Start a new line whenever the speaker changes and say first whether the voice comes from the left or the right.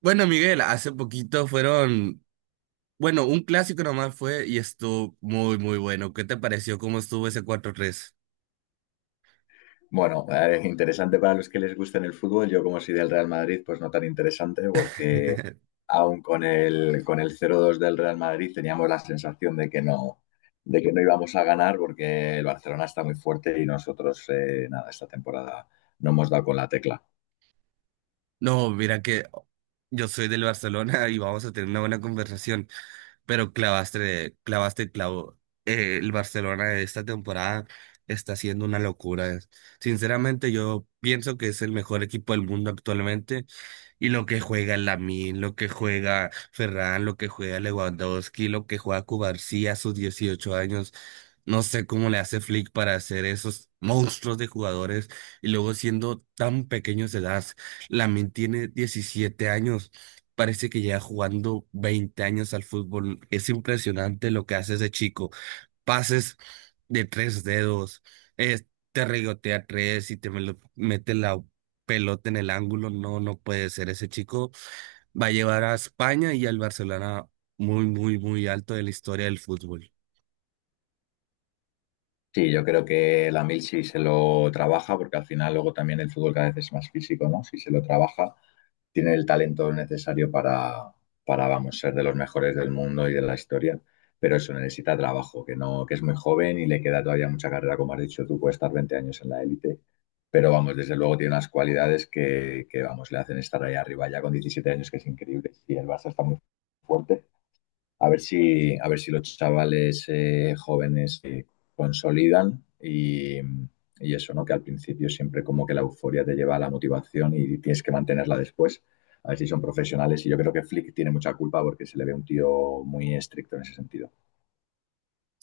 right: Bueno, Miguel, hace poquito fueron, bueno, un clásico nomás fue y estuvo muy, muy bueno. ¿Qué te pareció cómo estuvo ese 4-3?
left: Bueno, es interesante para los que les gusta el fútbol. Yo, como soy del Real Madrid, pues no tan interesante, porque aún con el 0-2 del Real Madrid teníamos la sensación de que no íbamos a ganar, porque el Barcelona está muy fuerte y nosotros, nada, esta temporada no hemos dado con la tecla.
right: No, mira que yo soy del Barcelona y vamos a tener una buena conversación. Pero clavaste, clavaste el clavo. El Barcelona de esta temporada está siendo una locura. Sinceramente, yo pienso que es el mejor equipo del mundo actualmente. Y lo que juega Lamine, lo que juega Ferran, lo que juega Lewandowski, lo que juega Cubarsí a sus 18 años. No sé cómo le hace Flick para hacer esos monstruos de jugadores y luego siendo tan pequeños de edad. Lamine tiene 17 años, parece que lleva jugando 20 años al fútbol. Es impresionante lo que hace ese chico. Pases de tres dedos, eh, te regotea tres y mete la pelota en el ángulo. No, no puede ser. Ese chico va a llevar a España y al Barcelona muy, muy, muy alto de la historia del fútbol.
left: Sí, yo creo que la mil si se lo trabaja, porque al final luego también el fútbol cada vez es más físico, ¿no? Si se lo trabaja, tiene el talento necesario para, vamos, ser de los mejores del mundo y de la historia, pero eso necesita trabajo, que no, que es muy joven y le queda todavía mucha carrera, como has dicho tú, puede estar 20 años en la élite, pero vamos, desde luego tiene unas cualidades que, vamos, le hacen estar ahí arriba ya con 17 años, que es increíble, y el Barça está muy fuerte. A ver si, a ver si los chavales jóvenes se consolidan y eso, ¿no? Que al principio siempre como que la euforia te lleva a la motivación y tienes que mantenerla después. A ver si son profesionales. Y yo creo que Flick tiene mucha culpa porque se le ve un tío muy estricto en ese sentido.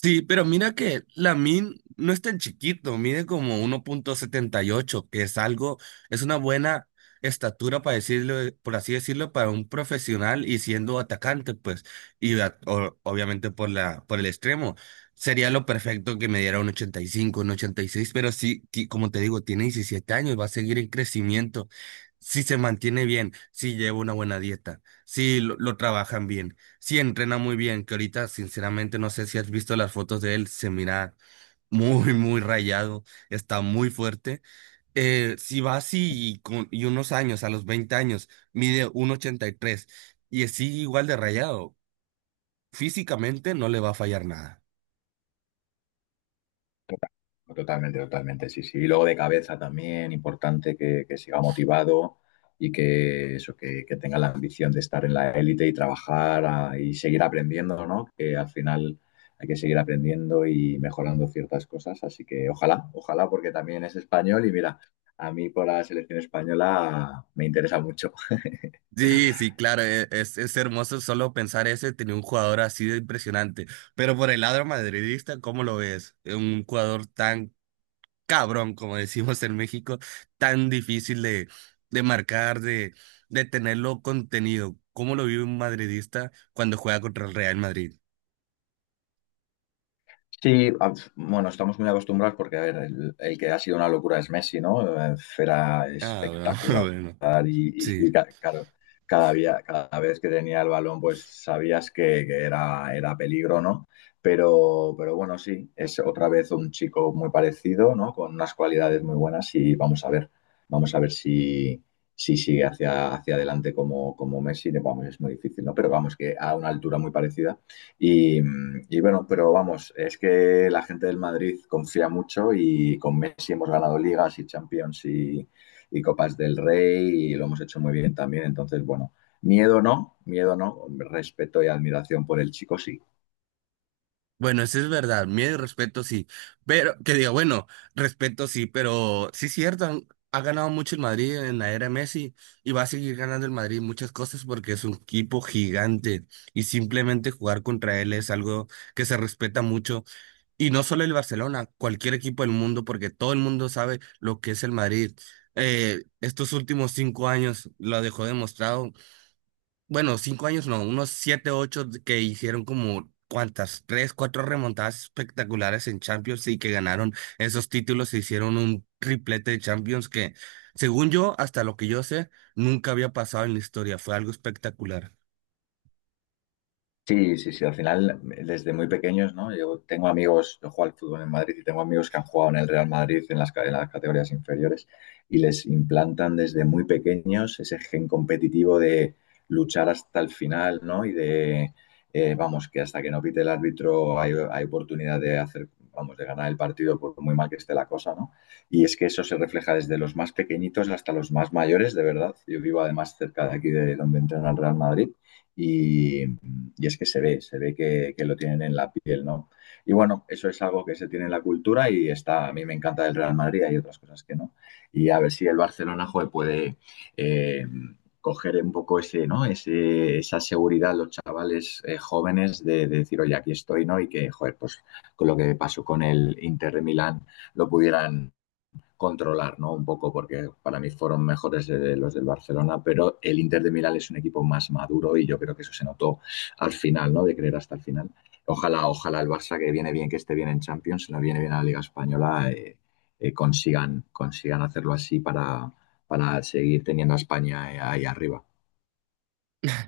right: Sí, pero mira que min no es tan chiquito, mide como 1,78, que es algo, es una buena estatura para decirlo, por así decirlo, para un profesional y siendo atacante, pues, y obviamente por el extremo. Sería lo perfecto que me diera un 85, un 86, pero sí, como te digo, tiene 17 años, va a seguir en crecimiento. Si se mantiene bien, si lleva una buena dieta, si lo trabajan bien. Sí, entrena muy bien, que ahorita sinceramente no sé si has visto las fotos de él, se mira muy, muy rayado, está muy fuerte. Si va así y unos años, a los 20 años, mide 1,83 y tres y sigue igual de rayado, físicamente no le va a fallar nada.
left: Totalmente, totalmente, sí, sí. Y luego de cabeza también, importante que siga motivado y que eso, que tenga la ambición de estar en la élite y trabajar y seguir aprendiendo, ¿no? Que al final hay que seguir aprendiendo y mejorando ciertas cosas. Así que ojalá, ojalá, porque también es español y mira, a mí por la selección española me interesa mucho.
right: Sí, sí, claro, es hermoso solo pensar ese, tenía un jugador así de impresionante, pero por el lado madridista, ¿cómo lo ves? Un jugador tan cabrón, como decimos en México, tan difícil de marcar, de tenerlo contenido. ¿Cómo lo vive un madridista cuando juega contra el Real Madrid?
left: Sí, bueno, estamos muy acostumbrados porque, a ver, el que ha sido una locura es Messi, ¿no? Era
right: Ah, bueno,
left: espectacular
right: bueno,
left: y,
right: sí.
left: y claro, cada día, cada vez que tenía el balón, pues sabías que era, era peligro, ¿no? Pero bueno, sí, es otra vez un chico muy parecido, ¿no? Con unas cualidades muy buenas y vamos a ver si, si sigue hacia, hacia adelante como, como Messi. Vamos, es muy difícil, ¿no? Pero vamos, que a una altura muy parecida. Y, y, bueno, pero vamos, es que la gente del Madrid confía mucho y con Messi hemos ganado ligas y Champions y Copas del Rey y lo hemos hecho muy bien también. Entonces, bueno, miedo no, respeto y admiración por el chico sí.
right: Bueno, eso es verdad, miedo y respeto sí, pero que diga, bueno, respeto sí, pero sí es cierto, ha ganado mucho el Madrid en la era Messi y va a seguir ganando el Madrid muchas cosas porque es un equipo gigante y simplemente jugar contra él es algo que se respeta mucho. Y no solo el Barcelona, cualquier equipo del mundo, porque todo el mundo sabe lo que es el Madrid. Estos últimos 5 años lo dejó demostrado. Bueno, 5 años no, unos siete, ocho, que hicieron como cuantas, tres, cuatro remontadas espectaculares en Champions y que ganaron esos títulos e hicieron un triplete de Champions que, según yo, hasta lo que yo sé, nunca había pasado en la historia. Fue algo espectacular.
left: Sí, sí, sí. Al final, desde muy pequeños, ¿no? Yo tengo amigos, yo juego al fútbol en Madrid y tengo amigos que han jugado en el Real Madrid en las, en las categorías inferiores y les implantan desde muy pequeños ese gen competitivo de luchar hasta el final, ¿no? Y de, vamos, que hasta que no pite el árbitro hay, hay oportunidad de hacer, vamos, de ganar el partido por muy mal que esté la cosa, ¿no? Y es que eso se refleja desde los más pequeñitos hasta los más mayores, de verdad. Yo vivo además cerca de aquí de donde entrena el Real Madrid y es que se ve que, lo tienen en la piel, ¿no? Y bueno, eso es algo que se tiene en la cultura y está, a mí me encanta el Real Madrid, hay otras cosas que no. Y a ver si el Barcelona joder, puede eh, coger un poco ese, ¿no? Ese, esa seguridad los chavales jóvenes de, decir, oye, aquí estoy, ¿no? Y que, joder, pues con lo que pasó con el Inter de Milán lo pudieran controlar, ¿no? Un poco, porque para mí fueron mejores de los del Barcelona, pero el Inter de Milán es un equipo más maduro y yo creo que eso se notó al final, ¿no? De creer hasta el final. Ojalá, ojalá el Barça, que viene bien, que esté bien en Champions, no viene bien a la Liga Española, consigan, consigan hacerlo así para seguir teniendo a España ahí arriba.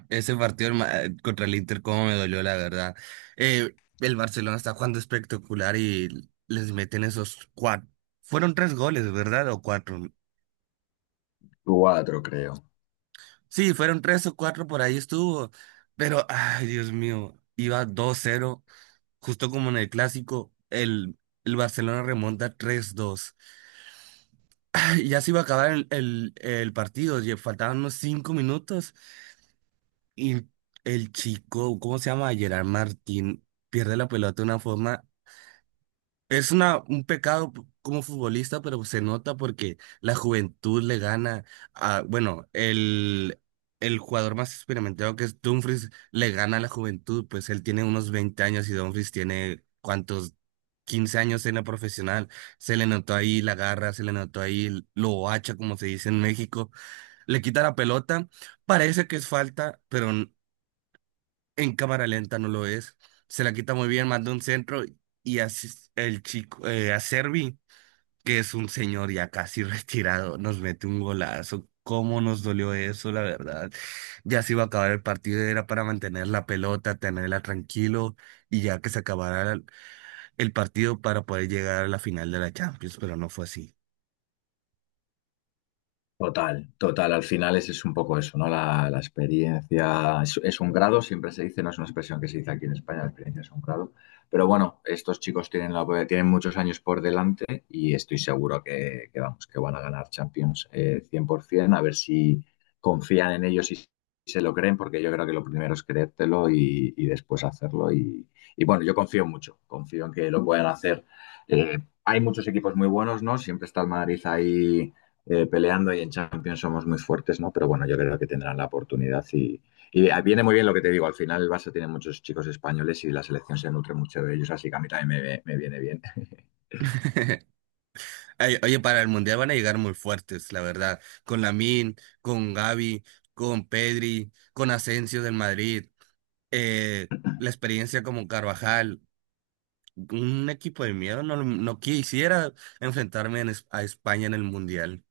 right: Ese partido contra el Inter, cómo me dolió, la verdad. El Barcelona está jugando espectacular y les meten esos cuatro. Fueron tres goles, ¿verdad? O cuatro.
left: 4, creo.
right: Sí, fueron tres o cuatro, por ahí estuvo. Pero, ay, Dios mío, iba 2-0 justo como en el clásico, el Barcelona remonta 3-2. Ay, ya se iba a acabar el partido, ya faltaban unos 5 minutos y el chico, ¿cómo se llama? Gerard Martín pierde la pelota de una forma. Es un pecado como futbolista, pero se nota porque la juventud le gana a, bueno, el jugador más experimentado que es Dumfries le gana a la juventud, pues él tiene unos 20 años y Dumfries tiene cuántos, 15 años en la profesional. Se le notó ahí la garra, se le notó ahí lo hacha, como se dice en México. Le quita la pelota, parece que es falta, pero en cámara lenta no lo es. Se la quita muy bien, manda un centro y así el chico, Acerbi, que es un señor ya casi retirado, nos mete un golazo. ¿Cómo nos dolió eso, la verdad? Ya se iba a acabar el partido, era para mantener la pelota, tenerla tranquilo y ya que se acabara el partido para poder llegar a la final de la Champions, pero no fue así.
left: Total, total. Al final es un poco eso, ¿no? La experiencia es un grado, siempre se dice, no es una expresión que se dice aquí en España, la experiencia es un grado. Pero bueno, estos chicos tienen, la, tienen muchos años por delante y estoy seguro que vamos, que van a ganar Champions 100%, a ver si confían en ellos y se lo creen, porque yo creo que lo primero es creértelo y después hacerlo. Y bueno, yo confío mucho, confío en que lo puedan hacer. Eh, hay muchos equipos muy buenos, ¿no? Siempre está el Madrid ahí peleando y en Champions somos muy fuertes, ¿no? Pero bueno, yo creo que tendrán la oportunidad y viene muy bien lo que te digo. Al final el Barça tiene muchos chicos españoles y la selección se nutre mucho de ellos, así que a mí también me viene bien.
right: Ay, oye, para el Mundial van a llegar muy fuertes, la verdad, con Lamine, con Gavi, con Pedri, con Asensio del Madrid. eh, la experiencia como Carvajal, un equipo de miedo, no, no quisiera enfrentarme a España en el Mundial.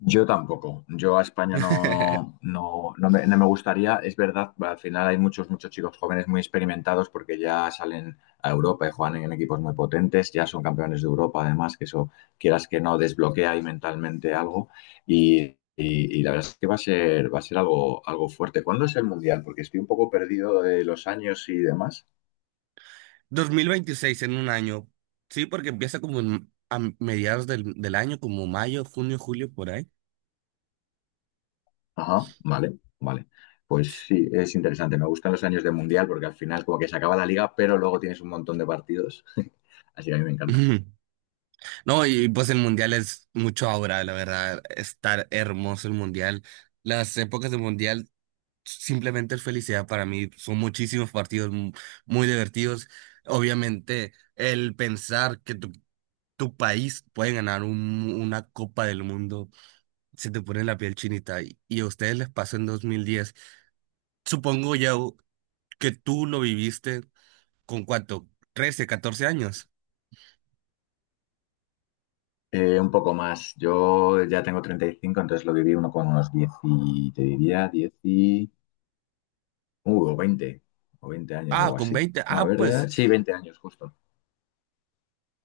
left: Yo tampoco. Yo a España no, no, no me, no me gustaría. Es verdad, al final hay muchos, muchos chicos jóvenes muy experimentados porque ya salen a Europa y juegan en equipos muy potentes, ya son campeones de Europa, además, que eso quieras que no desbloquea ahí mentalmente algo. Y, y la verdad es que va a ser algo, algo fuerte. ¿Cuándo es el Mundial? Porque estoy un poco perdido de los años y demás.
right: 2026 en un año, sí, porque empieza como a mediados del año, como mayo, junio, julio, por ahí.
left: Ajá, vale, vale. Pues sí, es interesante. Me gustan los años de mundial porque al final como que se acaba la liga, pero luego tienes un montón de partidos. Así que a mí me encanta.
right: Ujú. No, y pues el mundial es mucho ahora, la verdad, estar hermoso el mundial. Las épocas del mundial simplemente es felicidad para mí, son muchísimos partidos muy divertidos. Obviamente, el pensar que tú tu país puede ganar una Copa del Mundo, se te pone la piel chinita y a ustedes les pasó en 2010. Supongo ya que tú lo viviste con cuánto, 13, 14 años.
left: Un poco más. Yo ya tengo 35 entonces lo viví uno con unos 10 y te diría 10 y... o 20, o 20 años,
right: Ah,
left: algo
right: con
left: así.
right: 20.
left: No, a
right: Ah,
left: ver,
right: pues
left: sí, 20 años justo.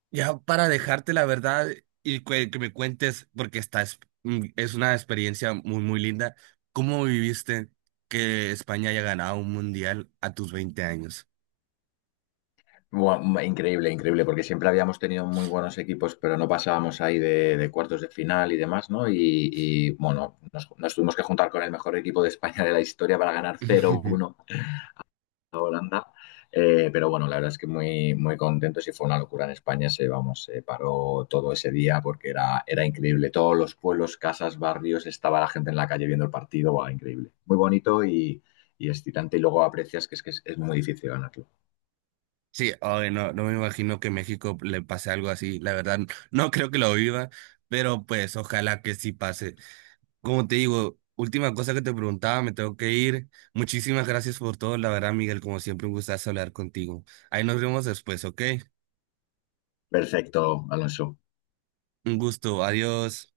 right: ya
left: Sí,
right: para
left: sí.
right: dejarte la verdad y que me cuentes, porque esta es una experiencia muy, muy linda, ¿cómo viviste que España haya ganado un mundial a tus 20 años?
left: Buah, increíble, increíble, porque siempre habíamos tenido muy buenos equipos, pero no pasábamos ahí de cuartos de final y demás, ¿no? Y, bueno, nos, nos tuvimos que juntar con el mejor equipo de España de la historia para ganar cero uno Holanda. Pero bueno, la verdad es que muy, muy contento. Si fue una locura en España, se, vamos, se paró todo ese día porque era, era increíble. Todos los pueblos, casas, barrios, estaba la gente en la calle viendo el partido. Buah, increíble. Muy bonito y excitante. Y luego aprecias que es muy difícil ganarlo.
right: Sí, ay, no, no me imagino que México le pase algo así. La verdad, no creo que lo viva, pero pues ojalá que sí pase. Como te digo, última cosa que te preguntaba, me tengo que ir. Muchísimas gracias por todo, la verdad, Miguel, como siempre, un gustazo hablar contigo. Ahí nos vemos después, ¿ok?
left: Perfecto, Alonso.
right: Un gusto, adiós.